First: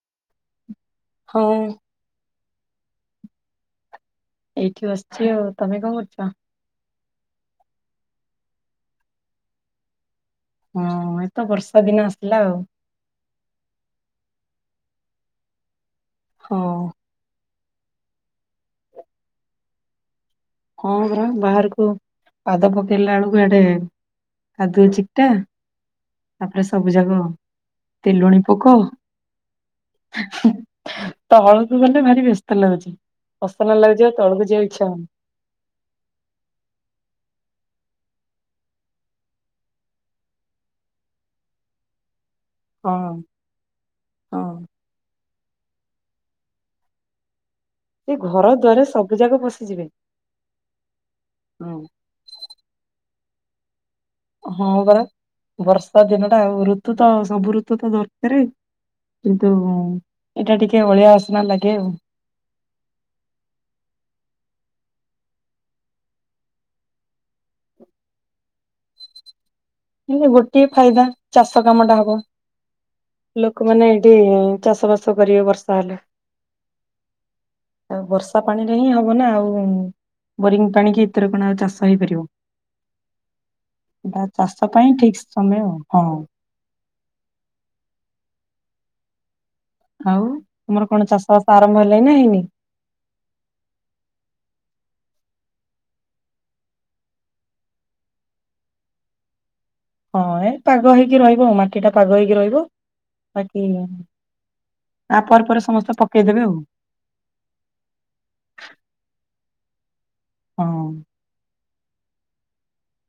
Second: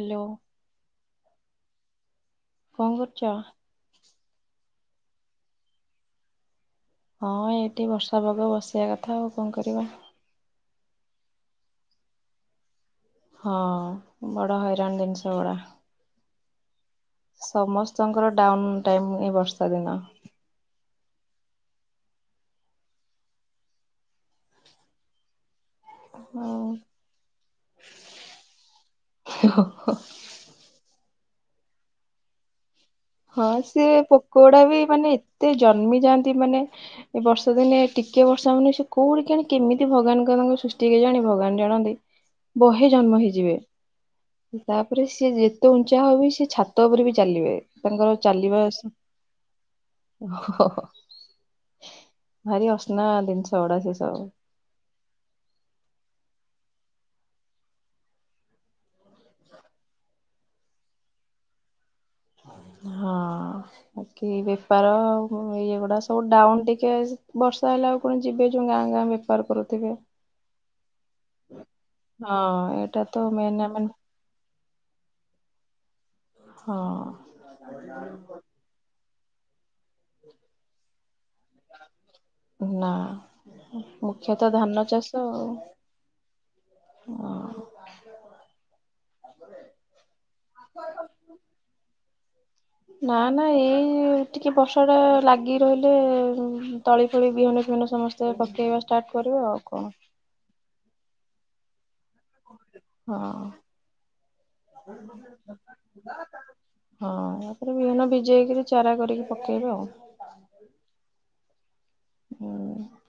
Hello ହଁଉ। କଣ କରୁଛ? ଏଇଠି ବସିଛି ଆଉ ତମେ କଣ କରୁଛ? ହଁ ଏଇଠି ବର୍ଷା ପାଗ ବସିବା କଥା ଆଉ କଣ କରିବା? ହଁ ଏଇତ ବର୍ଷା ଦିନ ଆସିଲା ଆଉ। ହଁ, ବଡ଼ ହଇରାଣ ଜିନିଷ ଗୁଡ଼ା। ହଁ। ସମସ୍ତଙ୍କର ଡାଉନ୍ ଟାଇମ୍ ଏଇ ବର୍ଷା ଦିନ। ହଁ, ପରା ବାହାରକୁ ପାଦ ପକେଇଲା ବେଳକୁ ଏଡେ କାଦୁଅ ଚିକଟା ଆଉ ତାପରେ ସବୁ ଯାକ ତେଲୁଣୀ ପୋକ [unintelligible] ତଳକୁ ଗଲେ ଭାରି ବ୍ୟସ୍ତ ଲାଗୁଛି। ହଁ, ଅସନା ସେ ଲାଗୁଛି ଆଉ ପୋକ ତଳକୁ ଗୁଡା ଯିବାକୁ ବି ଇଚ୍ଛା ହଉନି ମାନେ ଏତେ ଜନ୍ମି ଯାଆନ୍ତି ମାନେ ଏ ବର୍ଷ ଦିନେ ଟିକେ ବର୍ଷା ହଉନି ସେ କୋଉଠି କେଜାଣି କେମିତି ଭଗବାନଙ୍କ ତାଙ୍କ ସୃଷ୍ଟି ହୁଏ ଜାଣେ ଭଗବାନ ଜଣନ୍ତି। ବହେ ହଁ ଜନ୍ମ ହେଇଯିବେ ତା ହଁ। ତାପରେ ସି ଯେତେ ଉଞ୍ଚା ହେବେ ସିଏ ଛାତ ଉପରେ ବି ଚାଲିବେ। ତାଙ୍କର ସେ ଘର ଦ୍ୱାର ସବୁ ଯାକ ପସିଯିବେ। ହ, ହ ଭାରି ଅସନା ଜିନିଷ ଗୁଡା ସେ ସବୁ। ହଁ, ପରା ବର୍ଷା ଦିନ ଟା ଋତୁ ତ ସବୁ ଋତୁ ତ ଦରକାର୍। କିନ୍ତୁ ଏଇଟା ଟିକେ ଅଳିଆ ଆସନା ଲାଗେ ଆଉ। ହଁ, ଅ। ବାକି ବେପାର ଇଏ ଗୁଡା ସବୁ ଡାଉନ ଟିକେ ବର୍ଷା ହେଲା ଆଉ ଆପଣ ଯିବେ ଯୋ ଗାଁ ଗାଁ ବୋର କରୁ କିନ୍ତୁ ଗୋଟିଏ ଫାଇଦା ଚାଷ କାମ ଟା ହବ ହଁ ଏଇଟା ତ ମେନ୍ ଆମେ ଲୋକମାନେ ଚାଷ ବାସ କରିବେ ବର୍ଷା ହେଲା ବର୍ଷା ହଁ ପାଣିରେ ହିଁ ହବ ନା ଆଉ ବୋରିଂ ପାଣି କି ଏତର କଣ ଚାଷ ହେଇପାରିବ ନା ମୁଖ୍ୟତଃ ଚାଷ ଧାନ ପାଇଁ ଠିକ୍ ସମୟ ହଁ ଓ ଆଉ ତମର କଣ ଚାଷ ବାସ ଆରମ୍ଭ ହେଲେଣି ନା ହେଇନି ନା ନା ଏଇ ଟିକେ ବର୍ଷା ଟା ଲାଗି ରହିଲେ ତଳି ଫଳି ବିହନ ଫିହନ ସମସ୍ତେ ପକେଇବା ଷ୍ଟାର୍ଟ କରିବା ଆଉ କଣ ହଁ ଏ ପାଗ ହେଇକି ରହିବ ଆଉ ମାଟି ଟା ପାଗ ହେଇକି ରହିବ ହଁ ବାକି ତା ପରେ ପରେ ସମସ୍ତେ ପକେଇଦେବେ ଆଉ ହଁ ତାପରେ ବିହନ ଭିଜେଇକରି ଚାରା କରିକି ପକେଇବେ ଆଉ ହଁ ହୁଁ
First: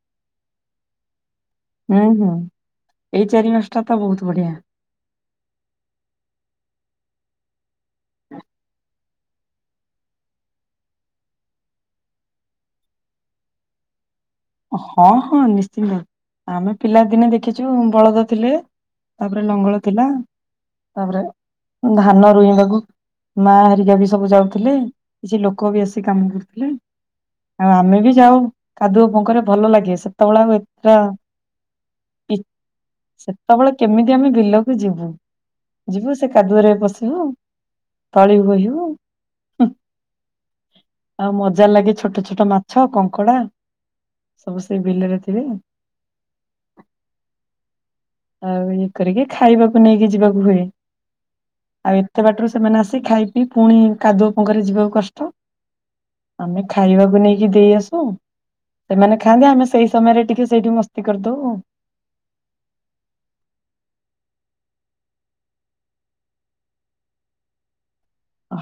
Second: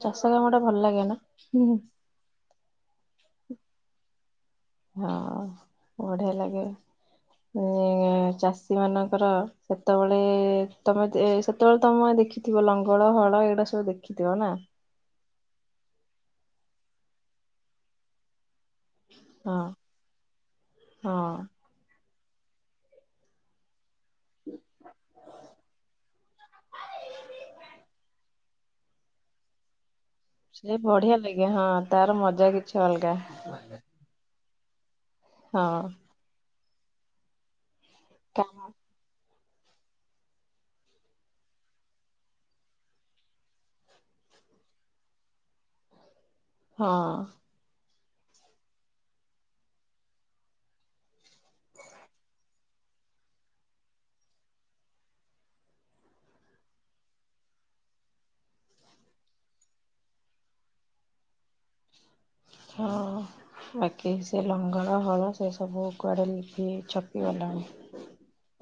ଚାଷ କାମ ଟା ଭଲ ଲାଗେ ନା ହୁଁ ହୁଁ ହୁଁ ଏଇ ଚାରି ମାସଟା ତ ବହୁତ ବଢିଆ ହଁ ବଢିଆ ଲାଗେ ଏ ଚାଷୀ ମାନଙ୍କର ସେତେବେଳେ ତମେ ସେତେବେଳେ ତମେ ଦେଖିଥିବ ଲଙ୍ଗଳ ହଳ ଏଇଗୁଡା ସବୁ ଦେଖିଥିବ ନା ହଁ ହଁ ନିଶ୍ଚିନ୍ତ ଆମେ ପିଲାଦିନେ ଦେଖିଛୁ ବଳଦ ଥିଲେ ତାପରେ ହଁ ଲଙ୍ଗଳ ଥିଲା ତାପରେ ହଁ ଧାନ ରୋଇବାକୁ ମା ହେରିକା ବି ସବୁ ଯାଉଥିଲେ କିଛି ଲୋକ ବି ଆସି କାମ କରୁଥିଲେ ଆଉ ଆମେ ବି ଯାଉ କାଦୁଅ ପଙ୍କରେ ଭଲ ଲାଗେ ସେ ସେ ବଢିଆ ଲାଗେ ହଁ ତାର ମଜା କିଛି ଅଲଗା ସେତେବେଳେ କେମିତି ଆମେ ବିଲକୁ ଯିବୁ ହଁ ସେ କାଦୁଅରେ ପଶିବୁ ତଳି ବୋହି କାମ ହୁ ଆଉ ମଜା ଲାଗେ ଛୋଟ ଛୋଟ ମାଛ କଙ୍କଡା ସବୁ ସେଇ ବିଲରେ ଥିବେ ହଁ ଆଉ ଇଏ କରିକି ଖାଇବାକୁ ନେଇକି ଯିବାକୁ ହୁଏ ଆଉ ଏତେ ବାଟରୁ ସେମାନେ ଆସି ଖାଇ ପିଇ ପୁଣି କାଦୁଅ ପଙ୍କରେ ଯିବାକୁ କଷ୍ଟ ଆମେ ଖାଇବାକୁ ନେଇକି ଦେଇ ଆସୁ ସେମାନେ ଖାଆନ୍ତି ଆମେ ସେଇ ସମୟରେ ଟିକେ ସେଇଠି ମସ୍ତି କରିଦଉ ଆଉ ହଁ ବାକି ସେ ଲଙ୍ଗଳ ହଳ ସେ ସବୁ କୁଆଡ଼େ ଲେଖି ଛପିଗଲାଣି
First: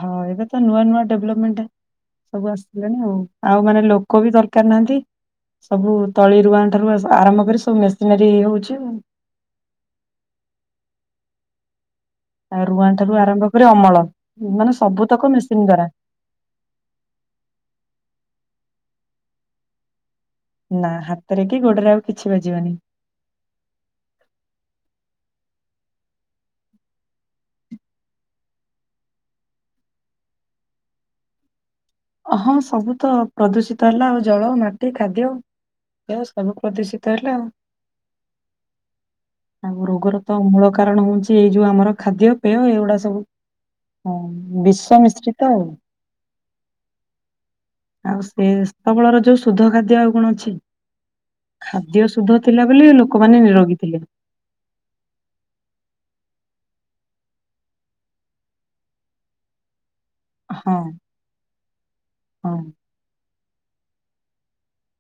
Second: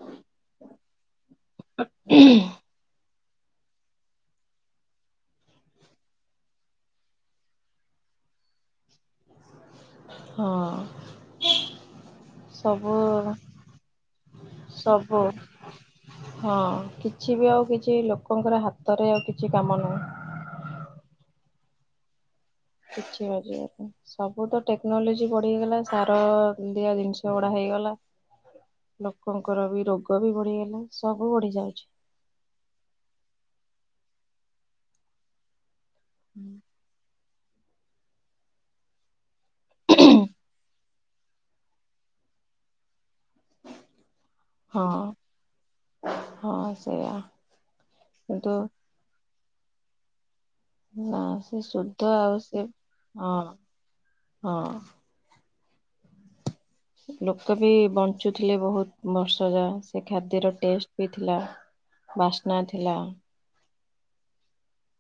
ହଁ ଏବେ ତ ନୂଆ ନୂଆ ଡେଭଲପମେଣ୍ଟ ସବୁ ଆସିିଲାଣି ଆଉ ଆଉ ମାନେ ଲୋକ ବି ଦରକାର ନାହାନ୍ତି ସବୁ ତଳି ରୁଆଣାରୁ ଆରମ୍ଭ କରି ସବୁ ମେସିନାରୀ ହଉଛି ଆଉ ହଁ ଆ ରୁଆ ସବୁ ଠାରୁ ଆରମ୍ଭ କରି ଅମଳ ମାନେ ସବୁ ସବୁତକ ମେସିନ୍ ଦ୍ଵାରା ହଁ କିଛି ବି ଆଉ କିଛି ଲୋକଙ୍କର ହାତରେ ଆଉ କିଛି କାମ ନୁହଁ ନା ହାତରେ କି ଗୋଡରେ ଆଉ କିଛି ବାଜିବନି କିଛି [unintelligible] ପାଇଁ। ସବୁ ତ ଟେକ୍ନୋଲୋଜି ବଢି ହେଇଗଲା ସାର ଦିଆ ଜିନିଷ ଗୁଡା ହେଇଗଲା। ଲୋକଙ୍କର ବି ରୋଗ ବି ବଢିଗଲା ସବୁ ବଢି ଯାଉଛି। ହଁ ସବୁ ତ ପ୍ରଦୂଷିତ ହେଲା ଆଉ ଜଳ ମାଟି ଖାଦ୍ୟ। ଏ ସବୁ ପ୍ରଦୂଷିତ ହେଲା ଆଉ ଆଉ ରୋଗର ତ ମୂଳ କାରଣ ହଉଛି ଏଇ ଯୋଉ ଆମର ଖାଦ୍ୟ ପେୟ ଏଇଗୁଡା ସବୁ ହଁ। ବିଶ୍ୱ ହଁ ମିଶ୍ରିତ ଆଉ ହଁ ସେଇଆ। ଆଉ କିନ୍ତୁ ସେତବଳର ଯୋଉ ଶୁଧ ଖାଦ୍ୟ ଆଉ କଣ ଅଛି? ନା ସେ ଖାଦ୍ୟ ଆଉ ଶୁଦ୍ଧ ସେ ଥିଲା ବୋଲି ହଁ ଲୋକମାନେ ନିରୋଗୀ ଥିଲେ। ହଁ। ଲୋକ ବି ବଞ୍ଚୁଥିଲେ ବହୁତ ବର୍ଷ ଯାଏ। ସେ ଖାଦ୍ୟର ହଁ ଟେଷ୍ଟ ବି ଥିଲା ହଁ। ବାସ୍ନା ଥିଲା।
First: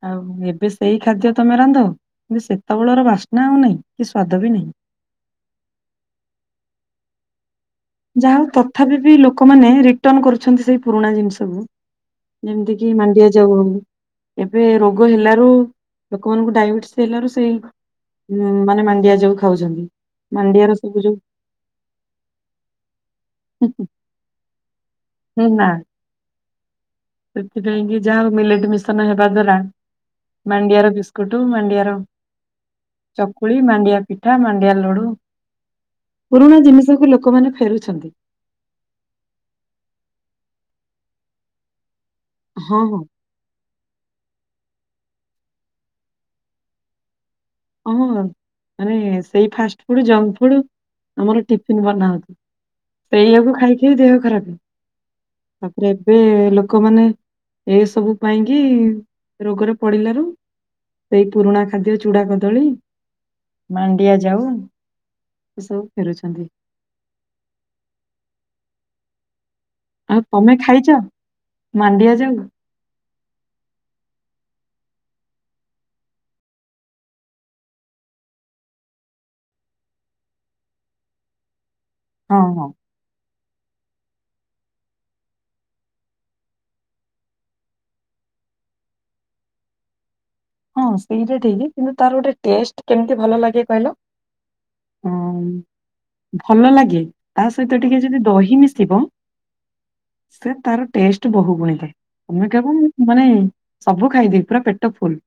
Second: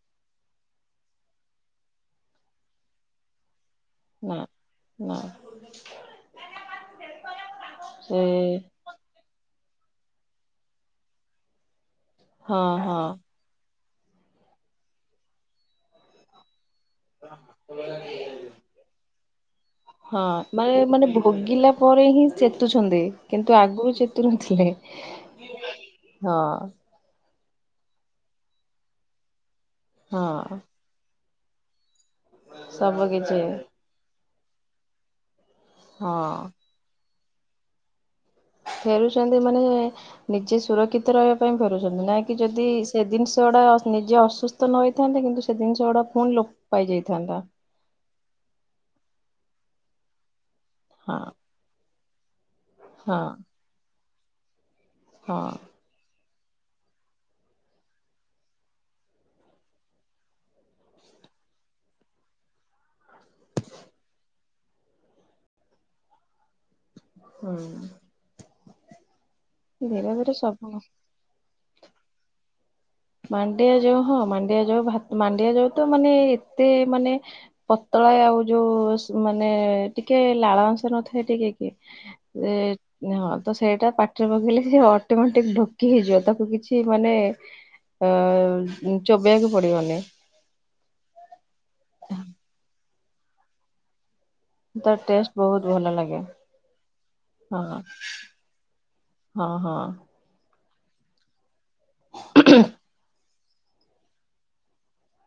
ଆଉ ଏବେ ସେଇ ଖାଦ୍ୟ ତମେ ରାନ୍ଧ କିନ୍ତୁ ସେତେବେଳର ବାସ୍ନା ଆଉ ନାହିଁ କି ନା ସ୍ୱାଦ ବି ନାହିଁ। [unintelligible] ଯାହା ହଉ ତଥାପି ବି ଲୋକମାନେ ରିଟର୍ଣ୍ଣ କରୁଛନ୍ତି ସେଇ ପୁରୁଣା ଜିନିଷକୁ। ହଁ ଯେମିତି କିି ହଁ ମାଣ୍ଡିଆ ଯାଉ ଏବେ ରୋଗ ହେଲାରୁ ଲୋକମାନଙ୍କୁ ଡାଇବେଟିସ୍ ତେଲ ର ସେଇ ମାନେ ମାଣ୍ଡିଆ ଯୋଉ ଖାଉଛନ୍ତି ହଁ ମାନେ ମାଣ୍ଡିଆର ମାନେ ସବୁ ଯୋଉ ଭୋଗିଲା ପରେ ହିଁ ଚେତୁଛନ୍ତି କିନ୍ତୁ ହୁଁ, ଆଗରୁ ଚେତୁନଥିଲେ। [unintelligible] ହଁ। ସେଥିପାଇଁ କି ଯାହା ହୋଉ ମିଲେଟ ମିଶନ ହେବା ଦ୍ଵାରା ହଁ ମାଣ୍ଡିଆର କୁଟୁ ମାଣ୍ଡିଆ ର ସବୁ କିଛି ଚକୁଳି ମାଣ୍ଡିଆ ପିଠା ମାାଣ୍ଡିଆ ଲଡୁ ହଁ ପୁରୁଣା ଜିନିଷ କୁ ଲୋକମାନେ ଫେରୁଛନ୍ତି। ଫେରୁଛନ୍ତି ମାନେ ନିଜେ ସୁରକ୍ଷିତ ରହିବା ପାଇଁ ଫେରୁଛନ୍ତି ନାଇ କି ଯଦି ହଁ ହଁ। ସେ ଜିନିଷ ଗୁଡା ନିଜେ ଅ ସୁସ୍ଥ ନ ହୋଇ ନ ଥାନ୍ତେ କିନ୍ତୁ ସେ ଜିନିଷ ଗୁଡା ପୁଣି ଲୋପ ପାଇ ଯାଇଥାନ୍ତା। ହଁ ମାନେ ସେଇ ଫାଷ୍ଟ ଫୁଡ ଜଙ୍କ ଫୁଡ ହଁ ଆମର ଟିଫନ୍ ବନା ହଁ ସେୟା କୁ ଖାଇକି ଦେହ ଖରାପ। ହଁ। ତାପରେ ଏବେ ଲୋକମାନେ। ଏ ସବୁ ପାଇଁ କିି ରୋଗରେ ପଡିଲାରୁ ସେଇ ପୁରୁଣା ଖାଦ୍ୟ ଚୁଡା କଦଳି ମାଣ୍ଡିଆ ଯାଉ ଏସବୁ ଫେରୁଛନ୍ତି। ଆଉ ତମେ ଖାଇଛ [unintelligible] ମାଣ୍ଡିଆ ଯାଉ? ମାଣ୍ଡିଆ ଯାଉ ହଁ ମାଣ୍ଡିଆ ଯାଉ ମାଣ୍ଡିଆ ଯାଉ ତ ମାନେ ଏତେ ମାନେ ପତଳା ଆଉ ଯୋଉ ମାନେ ଟିକେ ଲାଳ ଅଂଶ ନଥାଏ ଟିକେ ହେଁ ହଁ, ହଁ, ହିଁ ତ ସେଇଟା ପାଟିରେ ପକେଇଲେ ସେ ଅଟୋମେଟିକ ଢୋକି ହେଇଯିବ ତାକୁ କିଛି ମାନେ ଅ ଚୋବେେଇବାକୁ ପଡିବନି। ହଁ ସେଇଟା ଠିକ କିନ୍ତୁ ତାର ଗୋଟେ ଟେଷ୍ଟ କେମିତି ଭଲ ଲାଗେ କହିଲ? ତାର ଟେଷ୍ଟ ହଁ ବହୁତ ଭଲ ଲାଗେ ଭଲ ଲାଗେ ତା ହଁ ସହିତ ଟିକେ ଯଦି ଦହି ମିଶିବ ହଁ ହଁ। ସେ ତାର ଟେଷ୍ଟ ବହୁତ ଗୁଣିତ ତମେ କେବ ମୁ ମାନେ ସବୁ ଖାଇଦେବି ପୁରା ପେଟ ଫୁଲ।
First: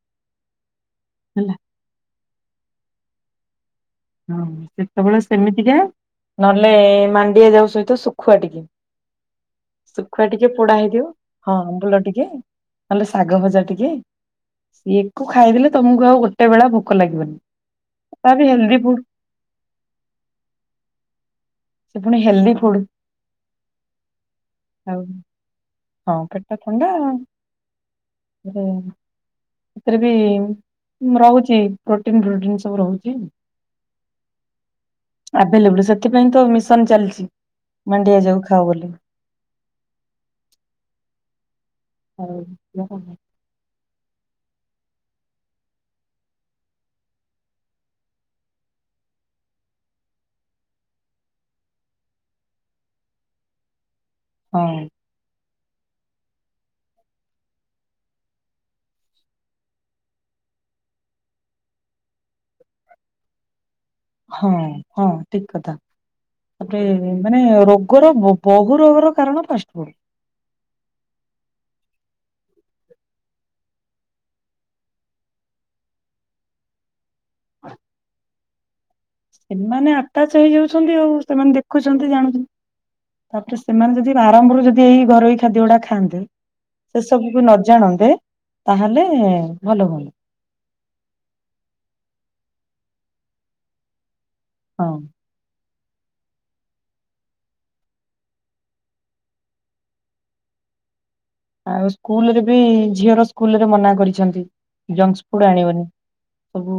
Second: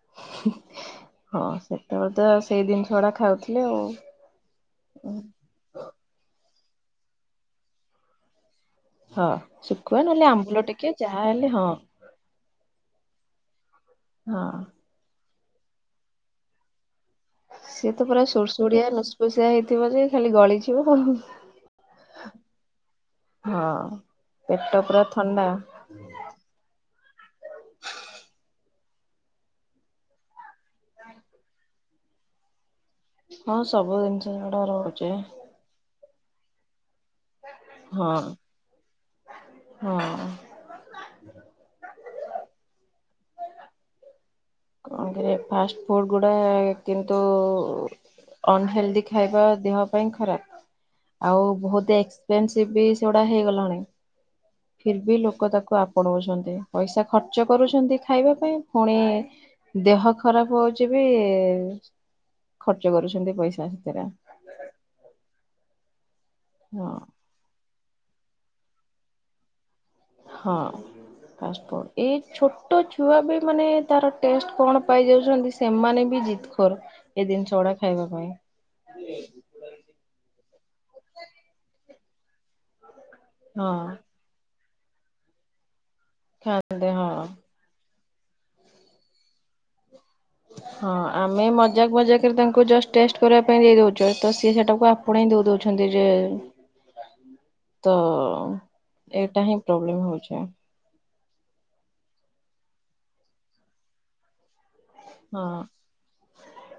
ହଁ ହେଲା ସେତେବେଳେ ତ ସେଇ ଜିନିଷ ଗୁଡା ଖାଉଥିଲେ ଆଉ। ହଁ ସେତେବେଳେ ସେମିତିକା ନହେଲେ ମାଣ୍ଡିଆ ଯାଉ ସହିତ ଶୁଖୁଆ ଟିକେ। ହଁ ନହେଲେ ଶୁଖୁଆ ଟିକେ ଆମ୍ବୁଲ ପୋଡା ହେଇଥିିବ ଯାହା ହେଲେ ହଁ ଆମ୍ୱୁଲ ଟିକେ ଆଲୋ ଶାଗ ଭଜା ଟିକେ। ହଁ। ସେଇକୁ ଖାଇଦେଲେ ତମକୁ ଆଉ ଗୋଟେ ବେଳା ଭୋକ ଲାଗିବନି। ସିଏ ତ ପୁରା ତା ବି ହେଲ୍ଦି ସୁଡସୁଡିଆ ଫୁଡ ଲସପୁସିଆ ହେଇଥିବ ଯେ ଖାଲି ଗଳିଯିବ। ସେ ପୁଣି ହେଲ୍ଦି ଫୁଡ ହଁ ପେଟ ଆଉ ପୁରା ଥଣ୍ଡା। ହଁ ପେଟ ଥଣ୍ଡା। ଏଥିରେ ବି ରହୁଛି ପ୍ରୋଟିନ ଫ୍ରୋଟିନ ସବୁ ରହୁଛି। ହଁ ସବୁ ଜିନିଷ ସେଡା ରହୁଛି। ଆଭେଲେବୁଲ ସେଥିପାଇଁ ତ ମିଶନ ଚାଲିଛି ହଁ ମାଣ୍ଡିଆ ଯାଉ ଖାବୋଲି। ହଁ। ହଉ। କଣ କରିରେ ଫାଷ୍ଟ ଫୁଡ ଗୁଡା କିନ୍ତୁ ଅନହେଲ୍ଦି ଖାଇବା ଦେହ ପାଇଁ ଖରାପ। ଆଉ ବହୁତ ଏକ୍ସପେନସିଭ ବି ସେଗୁଡ଼ା ହେଇଗଲାଣି। ହଁ। ଫିର୍ ବି ଲୋକ ତାକୁ ଆପଣଉଛନ୍ତି ପଇସା ଖର୍ଚ୍ଚ କରୁଛନ୍ତି ଖାଇବା ପାଇଁ ପୁଣି ଦେହ ଖରାପ ହଉଛି ବି ଖର୍ଚ୍ଚ କରୁଛନ୍ତି ପଇସା ସେଥିରେ ହଁ ହଁ ଠିକ କଥା ତାପରେ ହଁ ମାନେ ରୋଗର ବହୁ ରୋଗର କାରଣ ଫାଷ୍ଟ ଫୁଡ। ହଁ। ଫାଷ୍ଟଫୁଡ଼୍ ଏଇ ଛୋଟ ଛୁଆ ବି ମାନେ ତାର ଟେଷ୍ଟ କଣ ପାଇଯାଉଛନ୍ତି ସେମାନେ ବି ଜିତ ଖୋର ଏଇ ଜିନିଷଗୁଡା ଖାଇବା ପାଇଁ। ସେମାନେ ଆଟାଚ ହେଇଯାଉଛନ୍ତି ଆଉ ସେମାନେ ଦେଖୁଛନ୍ତି ଜାଣୁଛନ୍ତି ତାପରେ ହଁ ସେମାନେ ଯଦି ଆରମ୍ଭରୁ ଯଦି ଏଇ ଘରୋଇ ଖାଦ୍ୟ ଗୁଡା ଖାଆନ୍ତେ ଖାଆନ୍ତେ ସେ ହଁ। ସବୁ ବି ନ ଜାଣନ୍ତେ ତାହେଲେ ଭଲ ହୁଅ ହଁ ଆମେ ମଜାକ ମଜାକ ରେ ତାଙ୍କୁ ଜଷ୍ଟ ଟେଷ୍ଟ କରିବା ପାଇଁ ଦେଇ ଦଉଛୁ ତ ସି ସେଟାକୁ ଆପଣ ହଁ ଦେଇ ଦଉଛୁ ଅଛନ୍ତି ଯେ ତ ଏଇଟା ହିଁ ପ୍ରୋବ୍ଲେମ ହଉଛି। ଆଉ ସ୍କୁଲରେ ବି ଝିଅର ସ୍କୁଲରେ ମନା କରିଛନ୍ତି ଯଂକ୍ସ ଫୁଡ ଆଣିବନି। ସବୁ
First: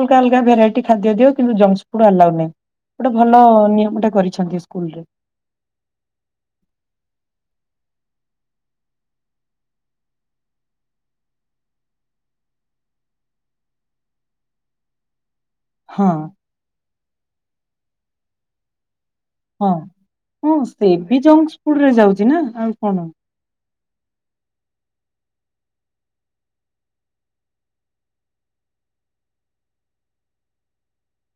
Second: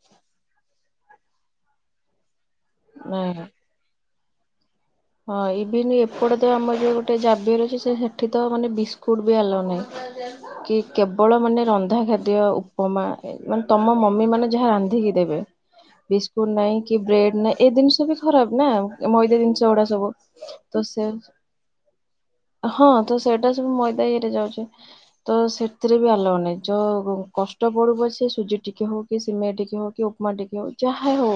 ଅଲଗା ଅଲଗା ଭେରାଇଟି ଖାଦ୍ୟ ଦିଅ କିନ୍ତୁ ଜଙ୍କସ ଫୁଡ ଆଲାଉ ନାହିଁ। ଗୋଟେ ନାଇଁ ଭଲ ନିୟମ ଟେ କରିଛନ୍ତି ସ୍କୁଲରେ। ହଁ ଇଭିନି ଏପଟେ ତ ଆମର ଯୋଉ ଗୋଟେ ଜାବିଅର ଅଛି ସେଠି ତ ମାନେ ବିସ୍କୁଟ ବି ଆଲାଉ ନାହିଁ। କି କେବଳ ମାନେ ରନ୍ଧା ଖାଦ୍ୟ ଉପମା ମାନେ ତମ ମମି ମାନେ ଯାହା ରାନ୍ଧିକି ଦେବେ। ହଁ ବିସ୍କୁଟ ନହିଁ କି ବ୍ରେଡ ନାହିଁ ଏ ଜିନିଷ ବି ଖରାପ ନା ମଇଦା ହଁ। ଜିନିଷ ଗୁଡା ସବୁ ହଁ ସେ ତସେ ବି ଜଙ୍କସ୍ ଫୁଡ୍ ରେ ଯାଉଛି ନା ଆଉ ହଁ କଣ ତ ସେଇଟା ସବୁ ମଇଦା ଇଏରେ ଯାଉଛି। ତ ସେଥିରେ ବି ଆଲାଉ ନାହିଁ ଯ କଷ୍ଟ ପଡୁ ପଛେ ସୁଜି ଟିକେ ହଉ କି ସିମେଇ ଟିକେ ହଉ କି ଉପମା ଟିକେ ହଉ ଯାହା ହଉ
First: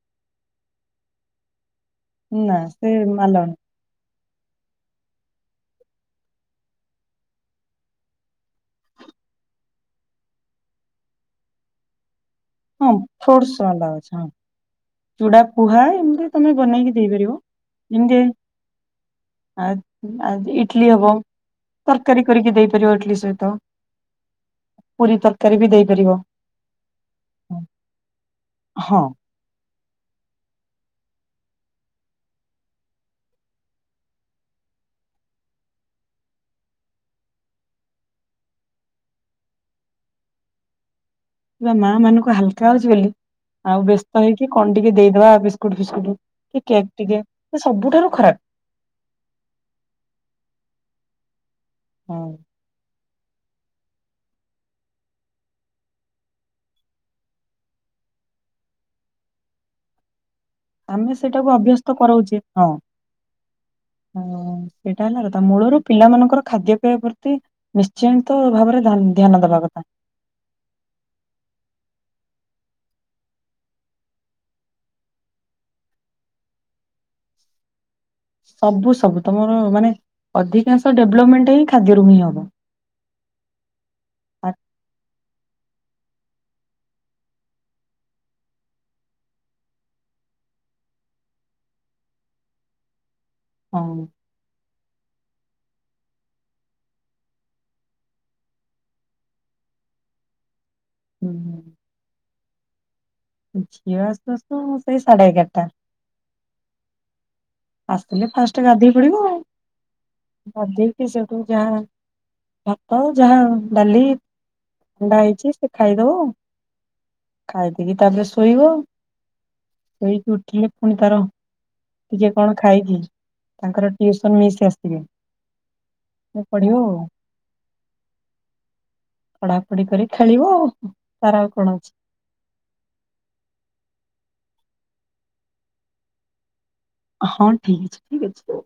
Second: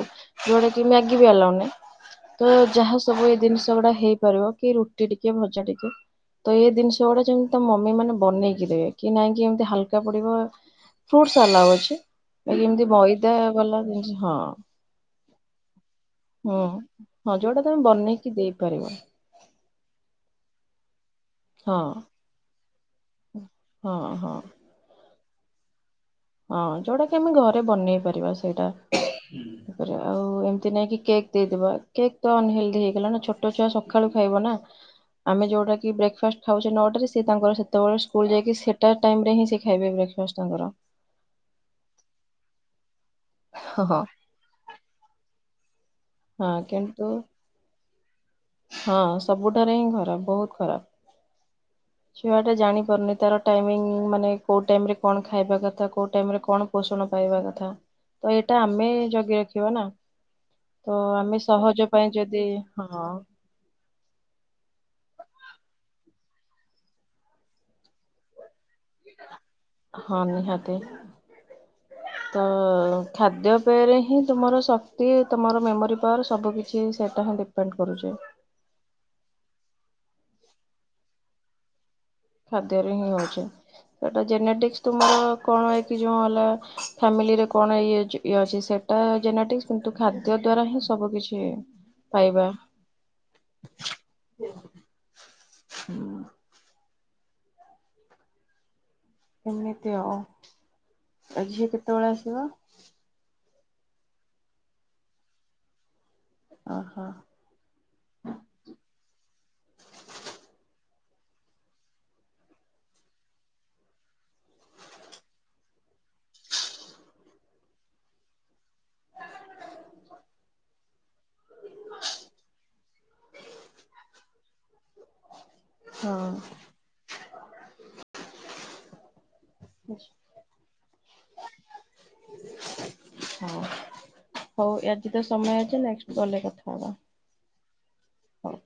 ଯୋଉଡା କି ମ୍ୟାଗି ବି ଆଲାଓ ନାହିଁ। ତ ନା ସେ ଯାହା ସବୁ ଏଇ ଆଲାଉ ନାହିଁ ଜିନିଷ ଗୁଡା ହେଇପାରିବ କି ରୁଟି ଟିକେ ଭଜା ଟିକେ। ତ ଏଇ ଜିନିଷ ଗୁଡା ଯେମିତି ତମ ମମି ମାନେ ବନେଇକି ଦେବେ କି ନାଇଁ କି ଏମିତି ହାଲକା ପଡିବ ଫ୍ରୁଟସ ଆଲାଉ ଅଛି ଏମିତି ହଁ ମଇଦା ଫ୍ରୁଟ୍ସ ବାଲା ଆଲାଉ ଅଛି ନୁହୁଁ ହଁ ଚୁଡା ପୁହା ଏମିତି ତମେ ବନେଇକି ଦେଇପାରିବ ଏମିତି କି ଦେଇପାରିବ। ଆ ଆଜି ଇଟଲି ହବ ହଁ ତରକାରୀ କରିକି ଦେଇପାରିବ ଆଟଲିଷ୍ଟ। ହଁ ହଁ। ପୁରୀ ତରକାରୀ ବି ଦେଇପାରିବ। ହଁ ଯୋଉଟା କି ଆମେ ଘରେ ବନେଇ ପାରିବା ସେଇଟା ହଁ ତାପରେ ଆଉ ଏମିତି ନାହିଁ କି କେକ୍ ଦେଇଦବା କେକ୍ ତ ଅନହେଲଥି ହେଇଗଲା ନା ଛୋଟ ଛୁଆ ସକାଳୁ ଖାଇବ ନା? ଆମେ ଯଉଁଟାକି ବ୍ରେକଫାଷ୍ଟ ଖାଉଛେ ନ ଟାରେ ସେ ତାଙ୍କର ସେତେବେଳେ ସ୍କୁଲ ଯାଇକି ସେଟା ଟାଇମରେ ହିଁ ସେ ଖାଇବେ ବ୍ରେକଫାଷ୍ଟ। ବ୍ରେକଫାଷ୍ଟ ତାଙ୍କର। ମାଁ ମାନଙ୍କୁ ହାଲକା ହଉଛି ବୋଲି ଆଉ ହଁ ହଁ ବ୍ୟସ୍ତ ହେଇକି କଣ ଟିକେ ଦେଇଦବା ବିସ୍କୁଟ ଫିସ୍କୁଟ। ହଁ କି କେକ୍ କିନ୍ତୁ ଟିକେ ସେ ସବୁଠାରୁ ଖରାପ। ହଁ ସବୁଠାରେ ହିଁ ଖରାପ ବହୁତ ଖରାପ ହଁ ଛୁଆଟା ଜାଣି ପାରୁନି ତାର। ଟାଇମିଙ୍ଗ ମାନେ କୋଉ ଟାଇମରେ କଣ ଖାଇବା କଥା, କୋଉ ଟାଇମ ରେ କଣ ପୋଷଣ ପାଇବା କଥା ତ ଏଇଟା ଆମେ ଜଗି ରଖିବା ନା? ତ ଆମେ ସେଇଟାକୁ ସହଜ ଅଭ୍ୟସ୍ତ ପାଇଁ ଯଦି ହଁ। ଓ ସେଇଟା ହେଲାର ତା ମୂଳରୁ ପିଲାମାନଙ୍କର ଖାଦ୍ୟ ପେୟ ପ୍ରତି ନିଶ୍ଚିନ୍ତ ଭାବରେ ଧ୍ୟା ଧ୍ୟାନ ଦବା କଥା। ହଁ ନିହାତି। ତ ଖାଦ୍ୟପେୟରେ ହିଁ ତୁମର ଶକ୍ତି ତୁମର ମେମୋରି ପାୱାର ସବୁ କିଛି ସେଇଟା ହିଁ ଡିପେଣ୍ଡ [unintelligible] ଡିପେଣ୍ଡ କରୁଛି। ସବୁ ସବୁ ତମର ମାନେ ଅଧିକାଂଶ ଡେଭଲପମେଣ୍ଟ ହିଁ ଖାଦ୍ୟରୁ ହିଁ ହବ। ଖାଦ୍ୟରେ ହିଁ ହଉଛି। ସେଇଟା ଆ ଜେନେଟିକ୍ସ ତୁମର କଣ ଏଇକି ଯୋଉଁ ହେଲା ଫ୍ୟାମିଲିରେ କଣ ଇଏ ଇଏ ଅଛି ସେଟା ସେଟା ଜେନେଟିକସ କିନ୍ତୁ ଖାଦ୍ୟ ଦ୍ଵାରା ହିଁ ସବୁ କିଛି ପାଇବା। ହଁ [unintelligible] ହୁଁ ଏମିତି ଆଉ ଆ ଝିଅ କେତେବେଳେ ଆସିବ? ଝିଅ ଆସୁ ସେଇ ସାଢେ ଏଗାରଟା। ଅହ ଆସିଥିଲେ ଫାଷ୍ଟ ଗାଧେଇ ପଡିବ। ସେହିଠୁ ଯାହା ଭାତ ଯାହା ଡାଲି ଅଣ୍ଡା ହେଇଛି ସେ ଖାଇଦବ। ଖାଇଦେଇକି ତାପରେ ଶୋଇବ ଶୋଇକି ଉଠିଲେ ପୁଣି ତାର ଟିକେ [unintelligible] କଣ ଖାଇକି ତାଙ୍କର ଟିଉସନ ମିସ୍ ଆସିବେ ହଁ ସେ ପଢିବ ଆଉ। ପଢାପଢି କରି ଖେଳିବ ଆଉ ତାର ଆଉ କଣ ଅଛି। ହଁ ହଉ ଆଜି ତ ସମୟ ହେଇଯାଇଛି ନେକ୍ସଟ୍ କଲ୍ ରେ କଥା ହବା। ହଁ ଠିକ୍ ଅଛି ଠିକ ହଉ। ଅଛି।